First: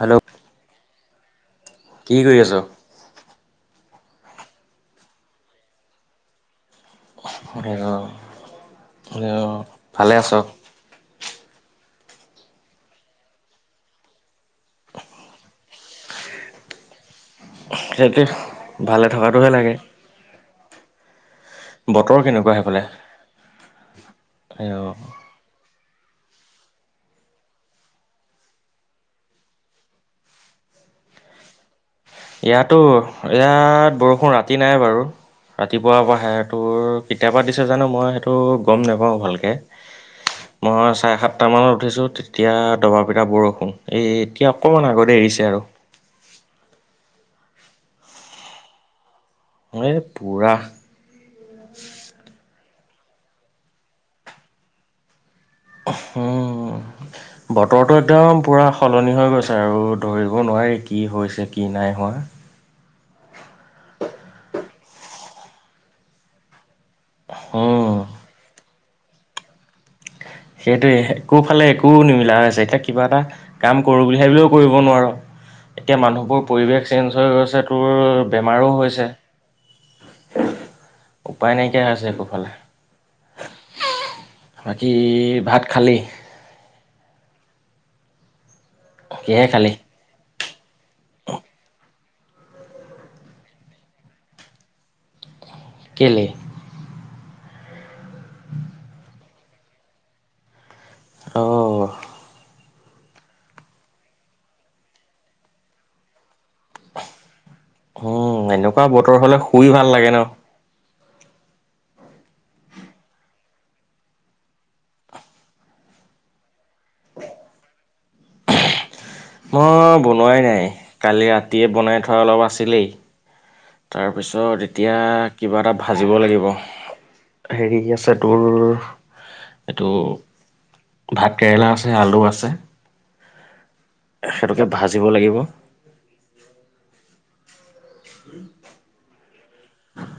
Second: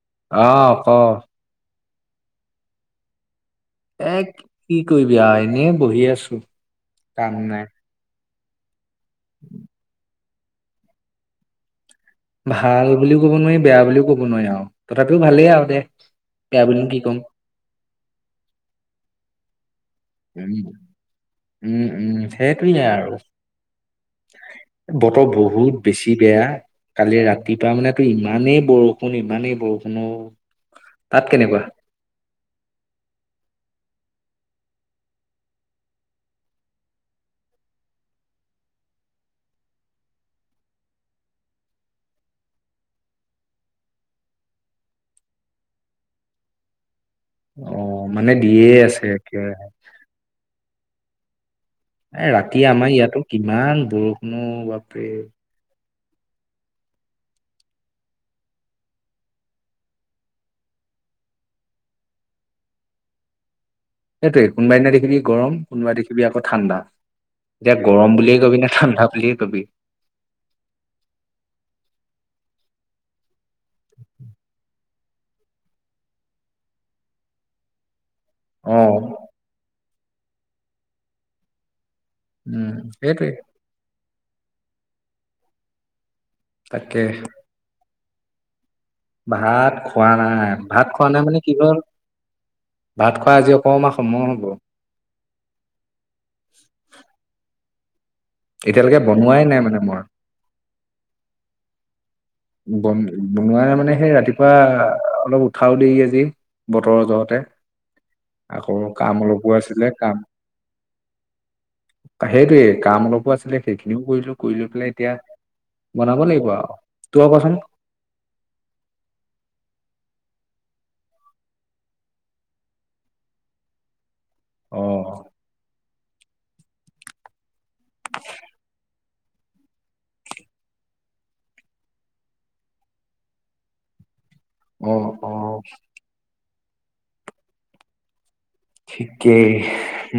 Hello অঁ ক কি কৰি আছ? এ কি কৰিবি আৰু এনে বহি আছো। কাম অ নাই অ ভালে আছ? ভাল বুলিও ক'ব নোৱাৰি বেয়া বুলিও ক'ব নোৱাৰি আৰু তথাপিও ভালেই আৰু দে বেয়া বুলিও কি কম। সেইটোৱে ভালে থকাটোহে লাগে। যাবি নেকি? উম বতৰ উম কেনেকুৱা সেইফালে? সেইটোৱয়েইে আৰু বতৰ, বহুত বেছি বেয়া কালি ৰাতি পা মানে তোৰ ইমানেই বৰষুণ, ইমানেই বৰষুণ অ তাত কেনেকুৱা? ইয়াতো ইয়াত বৰষুণ, ৰাতি নাই বাৰু? ৰাতিপুৱাৰ পৰা সেটোৰ কেতিয়াবা দিছে জানো মই সেইটো গম নোপাওঁ ভালকে। মই চাৰে সাতটা, মানত উঠিছো। তেতিয়া দবা পিতা বৰষুণ, এই এতিয়া অকমান আগতে এৰিছে আৰু অ মানে দিয়ে আছে একে ৰাহে এই পুৰা এ ৰাতি আমাৰ ইয়াতো কিমান বৰষুণৰ, বাপৰে উম বতৰটো, একদম পূৰা সলনি হৈ গৈছে আৰু ধৰিব নোৱাৰি কি হৈছে? কি নাই হোৱা। সেইটোৱে কোনোবা দিনা দেখিবি গৰম, কোনোবাই দেখিবি আকৌ ঠাণ্ডা, এতিয়া উম। গৰম বুলিয়ে কবি নে? ঠণ্ডা, বুলিএ কবি সেইটোৱে একো ফালে একো নিমিলা হৈ আছে। এতিয়া কিবা এটা কাম কৰোঁ বুলি ভাবিলেও কৰিব নোৱাৰোঁ। এতিয়া মানুহবোৰ পৰিৱেশ চেঞ্জ হৈ গৈছে। তোৰ বেমাৰো অ হৈছে। উপায় নাইকিয়া হৈছে একো। উম সেইটোৱেই। বাকী ভাত খালি? তাকে। কিহে খালি? ভাত খোৱা নাই ভাত খোৱা নাই মানে কি হল? ভাত খোৱা আজি অকণমান সময় হ'ব। কেলে? এতিয়ালৈকে বনোৱাই নাই মানে মই। অঁ। বন বনোৱা মানে সেই ৰাতিপুৱা অলপ উঠাও দেৰি আজি। বতৰৰ জহতে উম, আকৌ এনেকুৱা বতৰ কাম হ'লে অলপো শুই ভাল আছিলে লাগে ন। কাম। সেইটোৱে কাম অলপো আছিলে। সেইখিনিও কৰিলো কৰি লৈ পেলাই এতিয়া বনাব লাগিব আৰু তোমাৰ কোৱাচোন মই বনোৱাই নাই। কালি ৰাতিয়ে বনাই থোৱা অলপ আছিলেই। তাৰপিছত অ এতিয়া কিবা এটা ভাজিব লাগিব। হেৰি আছে তোৰ এইটো ভাত কেৰেলা আছে আলু আছে। সেইটোকে অ ভাজিব অ লাগিব। [inaudible] ঠিকেই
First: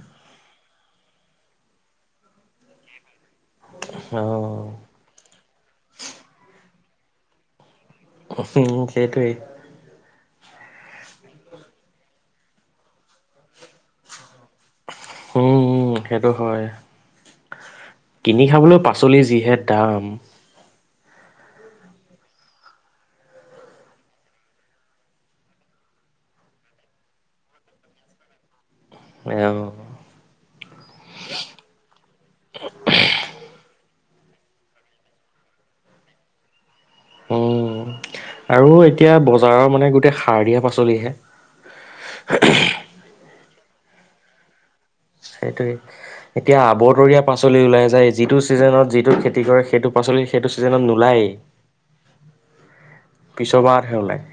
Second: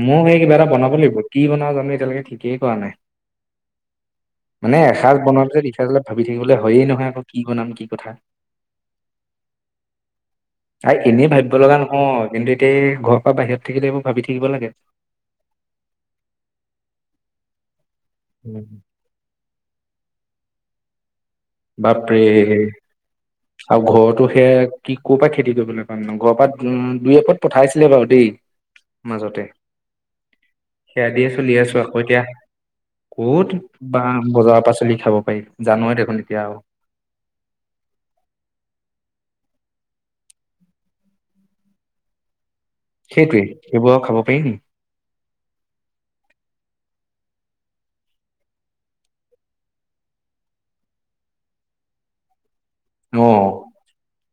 মোক সেই কিবা এটা বনাব লাগিব কি বনাও জানো এতিয়ালৈকে ঠিকেই কৰা নাই। [unintelligible] মানে অ' এসাঁজ বনালে যে সি এসাঁজ লৈ ভাবি থাকিবলৈ হয়য়ে নহয় আকৌ কি বনাম কি কথা। উ সেইটোৱেই। আ এনেই ভাবিব লগা নহয়। কিন্তু এতিয়া ঘৰৰ পৰা বাহিৰত থাকিলে এইবোৰ ভাবি থাকিব লাগে। উম সেইটো হয় কিনি উম। খাবলৈ প পাচলিৰ যিহে দাম। বাপৰে। আৰু ঘৰতো সেয়া কি ক'ৰ পৰা খেতি কৰিবলৈ পাম ন ঘৰৰ পৰা দুই এপত পঠাইছিলে বাৰু দেই। মাজতে অ'। সেয়া দিয়ে চলি আছো আকৌ এতিয়া। ক'ত বা বজাৰৰ পাচলি খাব পাৰি জানোৱেই দেখোন এতিয়া আৰু। উম আৰু এতিয়া বজাৰৰ মানে গোটেই সাৰ দিয়া পাচলি হে। [inaudible] সেইটোৱে সেইবোৰ আৰু খাব পাৰি নেকি? সেইটোৱেই। এতিয়া আৱতৰীয়া পাচলি ওলাই যায়। যিটো ছিজনত যিটো খেতি কৰে সেইটো পাচলি সেইটো চিজনত নোলায়েই অ পিছৰ বাৰতহে ওলায়।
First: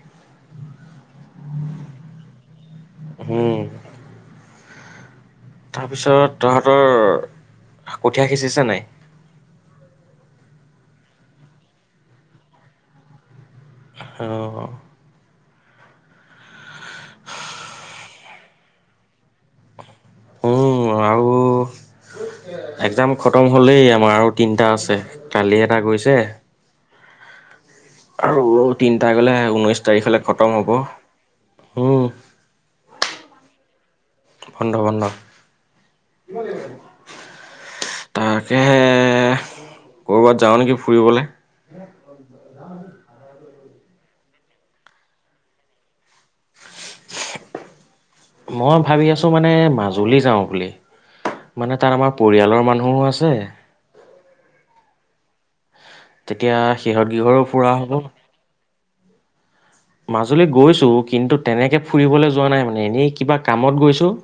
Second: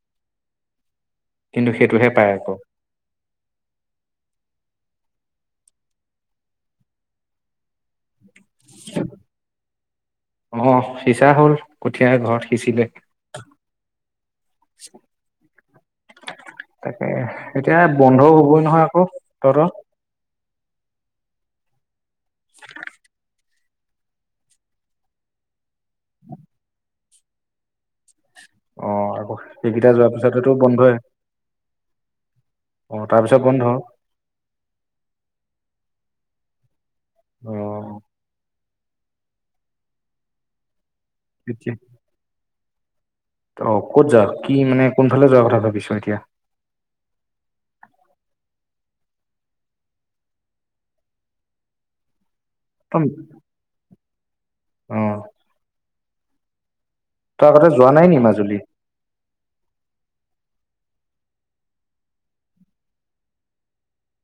কিন্তু সেইটোহে পায় আকৌ। হম। তাৰপিছত তহতৰ কঠীয়া সিঁচিছে নাই? অ সিঁচা হ'ল কঠিয়া ঘৰত সিঁচিলে। অ। [inaudible] তাকে এতিয়া বন্ধও হ'বই নহয় আকৌ তহঁতৰ। আৰু একজাম খতম। হ'লেই আমাৰ আৰু তিনিটা আছে, কালি এটা গৈছে। আৰু অ তিনটা আকৌ গ'লে ঊনৈশ সেইকেইটা যোৱাৰ তাৰিখলৈ পিছতেতো খতম হ'ব, বন্ধই উম। অ তাৰপিছত বন্ধ। বন্ধ বন্ধ। অ। এহে, ক'ৰবাত যাওঁ নেকি ফুৰিবলে? [unintelligible] [unintelligible] ত ক'ত যা কি মানে কোনফালে যোৱা কথা ভাবিছো এতিয়া? মই ভাবি আছো মানে মাজুলী যাওঁ বুলি। মানে তাত আমাৰ পৰিয়ালৰ মানুহো তই আছে। অ। তেতিয়া সিহঁত গৃহৰো তই আগতে ফুৰা যোৱা হ'ব। নাই নি মাজুলী। মাজুলী গৈছো কিন্তু তেনেকে ফুৰিবলৈ যোৱা নাই মানে এনেই কিবা কামত গৈছো।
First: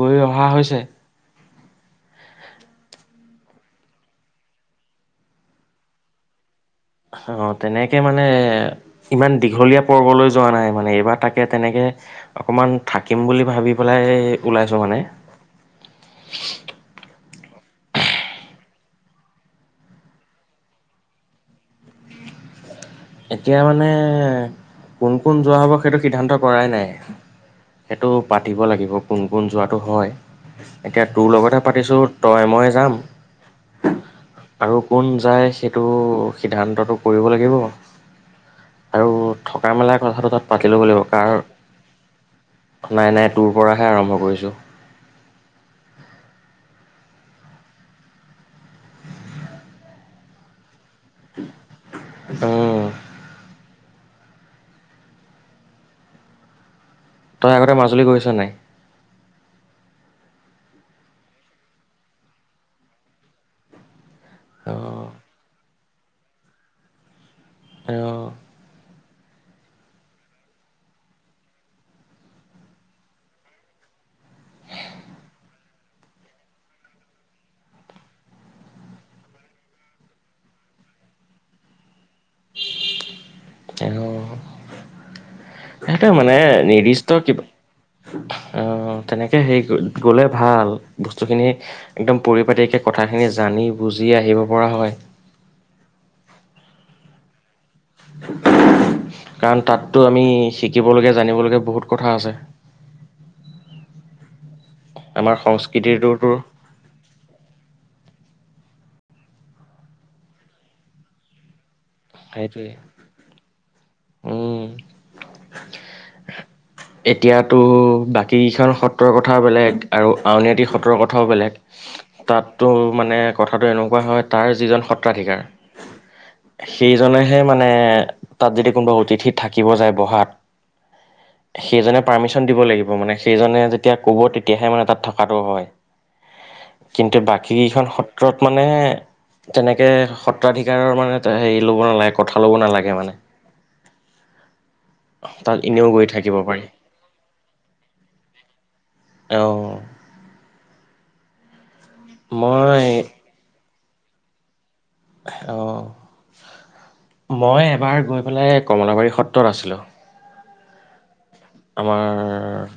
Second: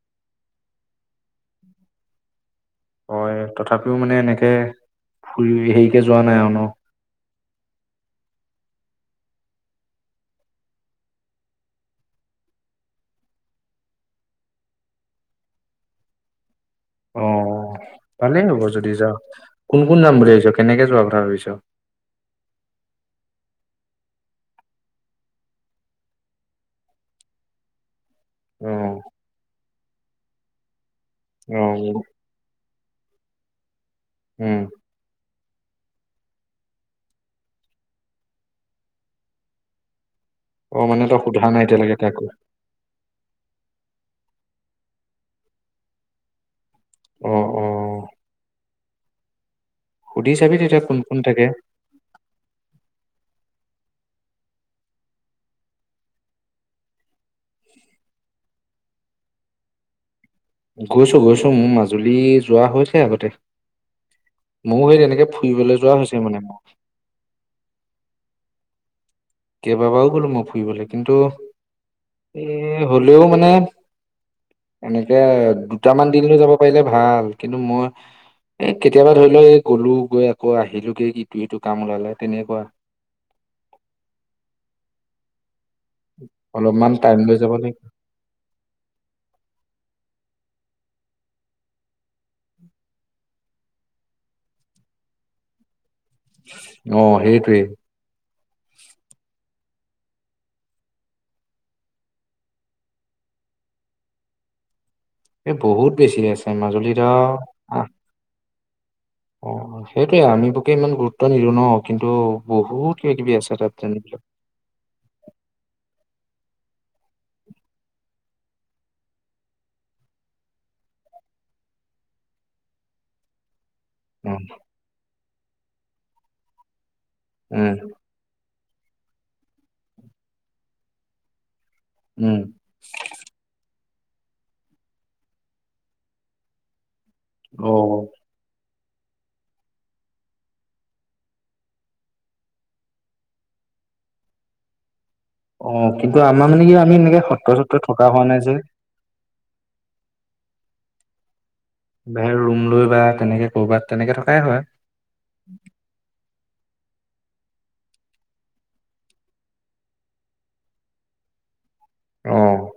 গৈ অহা হৈছে। হয় তথাপিও মানে এনেকে ফুৰি হেৰিকে যোৱা নাই আৰু ন? অ তেনেকে মানে ইমান দীঘলীয়া পৰ্বলৈ যোৱা নাই মানে এইবাৰ তাকে তেনেকে অকমান থাকিম বুলি ভাবি পেলাই ওলাইছো মানে। অ, ভালেই হ'ব যদি যাও, কোন কোন যাম বুলি আহিছ কেনেকে যোৱা কথা ভাবিছ? এতিয়া মানে কোন কোন যোৱা হ'ব সেইটো সিদ্ধান্ত কৰাই নাই। সেইটো পাতিব অ লাগিব কোন কোন যোৱাটো হয় এতিয়া তোৰ অ লগতহে পাতিছোঁ। তই, মই যাম উম আৰু কোন যায় সেইটো সিদ্ধান্তটো কৰিব লাগিব। আৰু থকা মেলা কথাটো তাত পাতি অ ল'ব লাগিব মানে তই কাৰ সোধা নাই এতিয়ালৈকে কাকো? নাই নাই, তোৰ পৰাহে আৰম্ভ কৰিছোঁ। অ অ। সুধি চাবি তেতিয়া কোন কোন থাকে? অ। তই আগতে মাজুলী গৈছা নাই? গৈছো গৈছো, মোৰ মাজুলী যোৱা হৈছে আগতে। ময়ো সেই তেনেকে ফুৰিবলৈ যোৱা হৈছে মানে মোক। এ অ। কেইবাবাৰো গলো মই ফুৰিবলৈ কিন্তু এ হলেও মানে এনেকে দুটামান দিন লৈ যাব পাৰিলে ভাল কিন্তু মই এ কেতিয়াবা ধৰি লও এই গ'লো গৈ আকৌ আহিলোগে ইটো ইটো কাম ওলালে তেনেকুৱা। হেল্ল, সেইটো মানে অলপমান টাইম নিৰ্দিষ্ট লৈ কিবা যাব লাগিব উ‌ম তেনেকে হেৰি ক গলে ভাল বস্তুখিনি একদম পৰিপাটিকে কথাখিনি জানি, বুজি আহিব পৰা হয়। অ সেইটোৱে। কাৰণ তাততো আমি শিকিবলগীয়া, জানিবলগীয়া বহুত কথা আছে। আমাৰ এই বহুত বেছি সংস্কৃতিটোতো আছে মাজুলীত আৰু আহ অ সেইটোয়ে আমি বৰকে ইমান গুৰুত্ব নিদো ন কিন্তু সেইটোৱে বহুত কিবা - কিবি আছে তাত তেনবিলাক। উম [inaudible] এতিয়াতো, বাকীকেইখন সত্ৰৰ কথা বেলেগ, আৰু আউনীআটি সত্ৰৰ কথাও বেলেগ। তাততো, মানে কথাটো এনেকুৱা হয়, উম তাৰ যিজন সত্ৰাধিকাৰ সেইজনেহে মানে উম তাত যদি কোনোবা অতিথি থাকিব যায় বহাত, সেইজনে উম পাৰ্মিশন দিব লাগিব মানে। সেইজনে যেতিয়া ক'ব, তেতিয়াহে মানে তাত থকাটো হয়, কিন্তু বাকী কেইখন অ সত ক্ষেত্ৰত মানে তেনেকে, সত্ৰাধিকাৰৰ মানে হেৰি ল'ব নালাগে, কথা ল'ব নালাগে মানে। তাত অ', এনেও গৈ কিন্তু থাকিব আমাৰ পাৰি মানে কি, আমি এনেকে সত্ৰ, সত্ৰ থকা হোৱা নাই যে। অ'। বেৰ ৰুম মই লৈ বা, তেনেকে ক'ৰবাত তেনেকে থকাই হয়। অ', মই এবাৰ গৈ পেলাই, কমলাবাৰী সত্ৰত আছিলোঁ। অ আমাৰ,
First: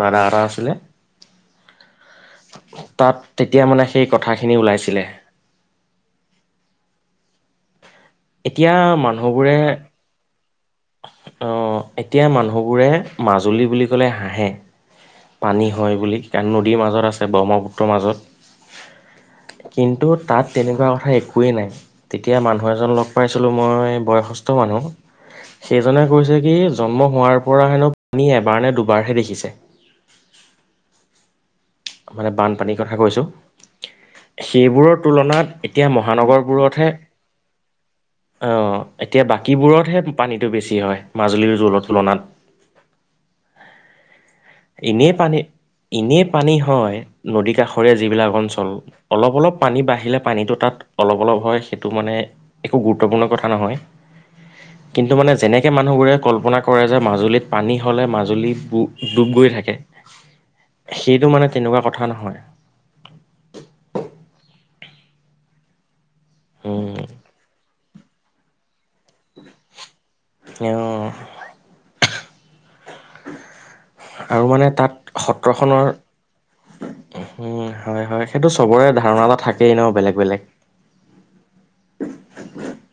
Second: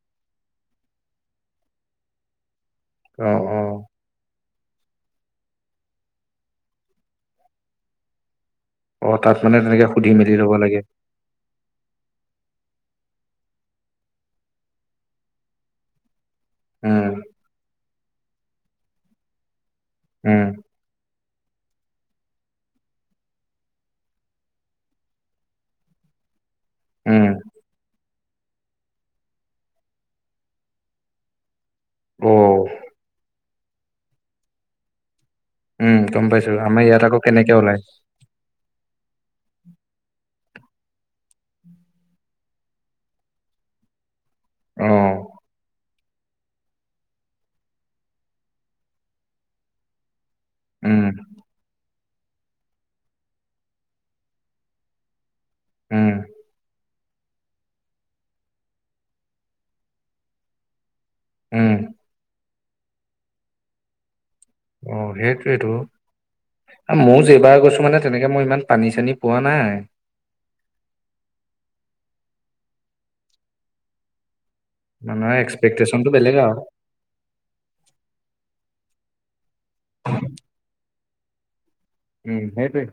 দাদা এটা আছিলে। তাত, অ অ তেতিয়া মানে, সেই কথাখিনি ওলাইছিলে। এতিয়া অ', তাত মানে, মানুহবোৰে তেনেকে সুধি-মেলি ল'ব লাগে। অ', এতিয়া মানুহবোৰে, মাজুলী বুলি ক'লে হাঁহে। পানী হয় বুলি, কাৰণ নদীৰ মাজত উম আছে, ব্ৰহ্মপুত্ৰৰ মাজত। কিন্তু, তাত উম তেনেকুৱা কথা একোৱেই নাই। তেতিয়া মানুহ এজন লগ পাইছিলোঁ মই, বয়সস্থ মানুহ। সেইজনে কৈছে কি, জন্ম উম হোৱাৰ পৰা হেনো, পানী এবাৰ নে, দুবাৰহে দেখিছে। মানে অ বানপানীৰ কথা কৈছোঁ, সেইবোৰৰ তুলনাত এতিয়া উম, গম পাইছো, আমাৰ মহানগৰবোৰতহে ইয়াত আকৌ কেনেকে ওলায়। অ', এতিয়া বাকীবোৰতহে পানীটো বেছি হয়, মাজুলীৰ জলৰ তুলনাত। অ এনে পানী, এনে পানী হয়, নদী কাষৰীয়া যিবিলাক অঞ্চল, অলপ, অলপ পানী বাঢ়িলে পানীটোত তাত, উম অলপ অলপ হয় সে ত' মানে একো গুৰুত্বপূৰ্ণ কথা নহয়, কিন্তু মানে যেনেকে উম মানুহবোৰে কল্পনা কৰে যে, মাজুলীত পানী হ'লে, মাজুলী ডুব গৈ থাকে, সেইটো মানে উম তেনেকুৱা কথা নহয়। অ', সেইটোৱেটো, উম, মইয়ো যেই বাৰ গৈছো মানে তেনেকে, মই ইমান, পানী-চানী পোৱা নাই। অ'। আৰু মানে তাত মানুহৰ সত্ৰখনৰ এক্সপেক্টেশচনটো বেলেগ আৰু। উম, হয়, হয়, সেইটো চবৰে ধাৰণা এটা থাকেই ন, বেলেগ বেলেগ। উম, সেইটোৱে।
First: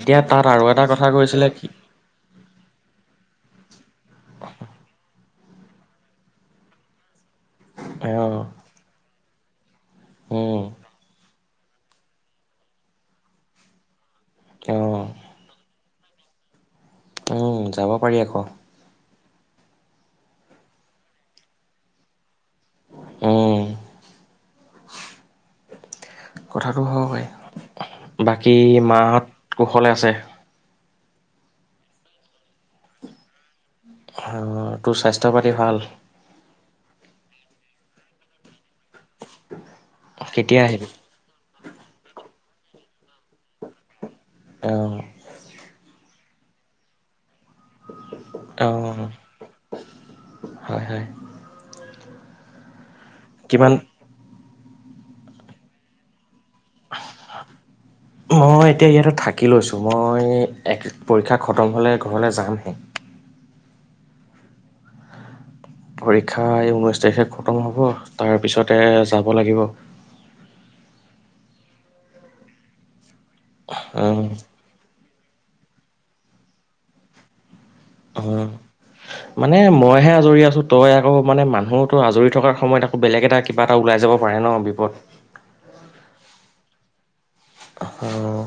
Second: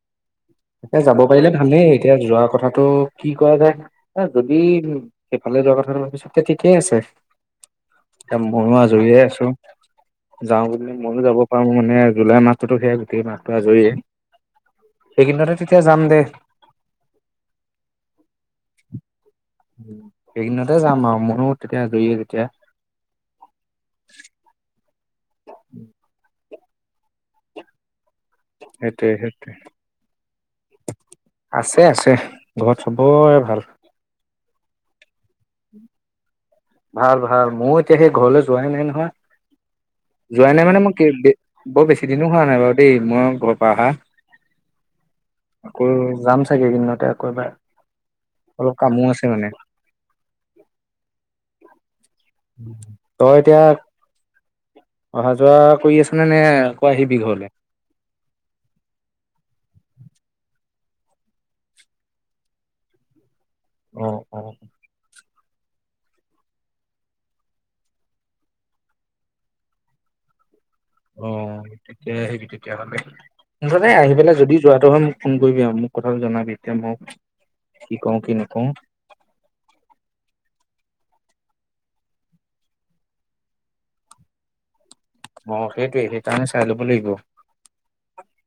এতিয়া, তাত আৰু এটা এতিয়া কথা যাব কৈছিলে পাৰিলে কি? ভালেই এতিয়া যোৱা কথাটো কি কৰা যায়, এ যদি সেইফালে যোৱা কথাটো ভাবিছো, এতিয়া ঠিকেই আছে এয়া মইয়ো আজৰিয়ে আছো। যাওঁ অঁ বুলি মইয়ো যাব পাৰো মানে, জুলাই মাহটোতো সেয়াই, গোটেই মাহটো আজৰিয়ে। অ'। এইকেইদিনতে তেতিয়া যাম দে। অ', যাব পাৰি আকৌ। এইকেইদিনতে যাম আৰু, মইয়ো তেতিয়া অজৰিয়ে তেতিয়া। উম কথাটো হয় বাই। বাকী মা সেইটোৱে সত সেইটোৱে কুশলে আছে? আছে আছে ঘৰত চবৰে ভাল। হয় তোৰ স্বাস্থ্য পাতি ভাল? ভাল ভাল ময়ো এতিয়া সেই ঘৰলৈ যোৱাই নাই নহয় যোৱাই কেতিয়া নাই মানে আহিবি? মোক- বৰ বেছি দিনো হোৱা নাই বাৰু দেই মই ঘৰৰ পৰা আহা। অঁ আকৌ যাম চাগে এইকেইদিনতে আকৌ এবাৰ, অলপ অ', কামো আছে মানে। হয় হয় তই কিমান এতিয়া- অহা যোৱা কৰি আছ নে নে আকৌ আহিবি ঘৰলে? মই এতিয়া ইয়াতে থাকি লৈছোঁ মই এক- পৰীক্ষা খতম হলে ঘৰলৈ যামহে। অ অ পৰীক্ষা এই ঊনৈছ তাৰিখে খতম হ'ব তাৰপিছতে যাব লাগিব। অ তেতিয়াই আহিবি তেতিয়াহলে মুঠতে আহি অ', পেলাই যদি- যোৱাঁটো হয় মোক ফোন কৰিবি আৰু মোক কথাটো জনাবি তেতিয়া মোক। অ মানে মইহে আজৰি আছো তই আকৌ মানে মানুহতো আজৰি থকাৰ সময়ত আকৌ বেলেগ এটা- কিবা এটা ওলাই যাব পাৰে ন বিপদ। অ সেইটোয়ে সেইকাৰণে চাই ল'ব লাগিব। অ',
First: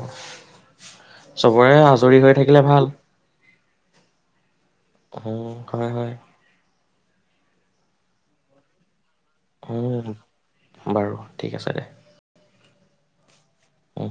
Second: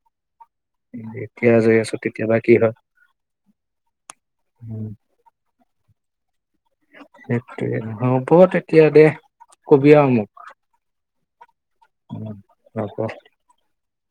এতিয়া চবৰে আজৰি আছো হৈ তেতিয়াবা কি থাকিলে হয়? ভাল। উম উম হয় হয়। সেইটোৱে হ'ব তেতিয়া দে। কবি উম আৰু বাৰু ঠিক আছে দে। উম হব। উম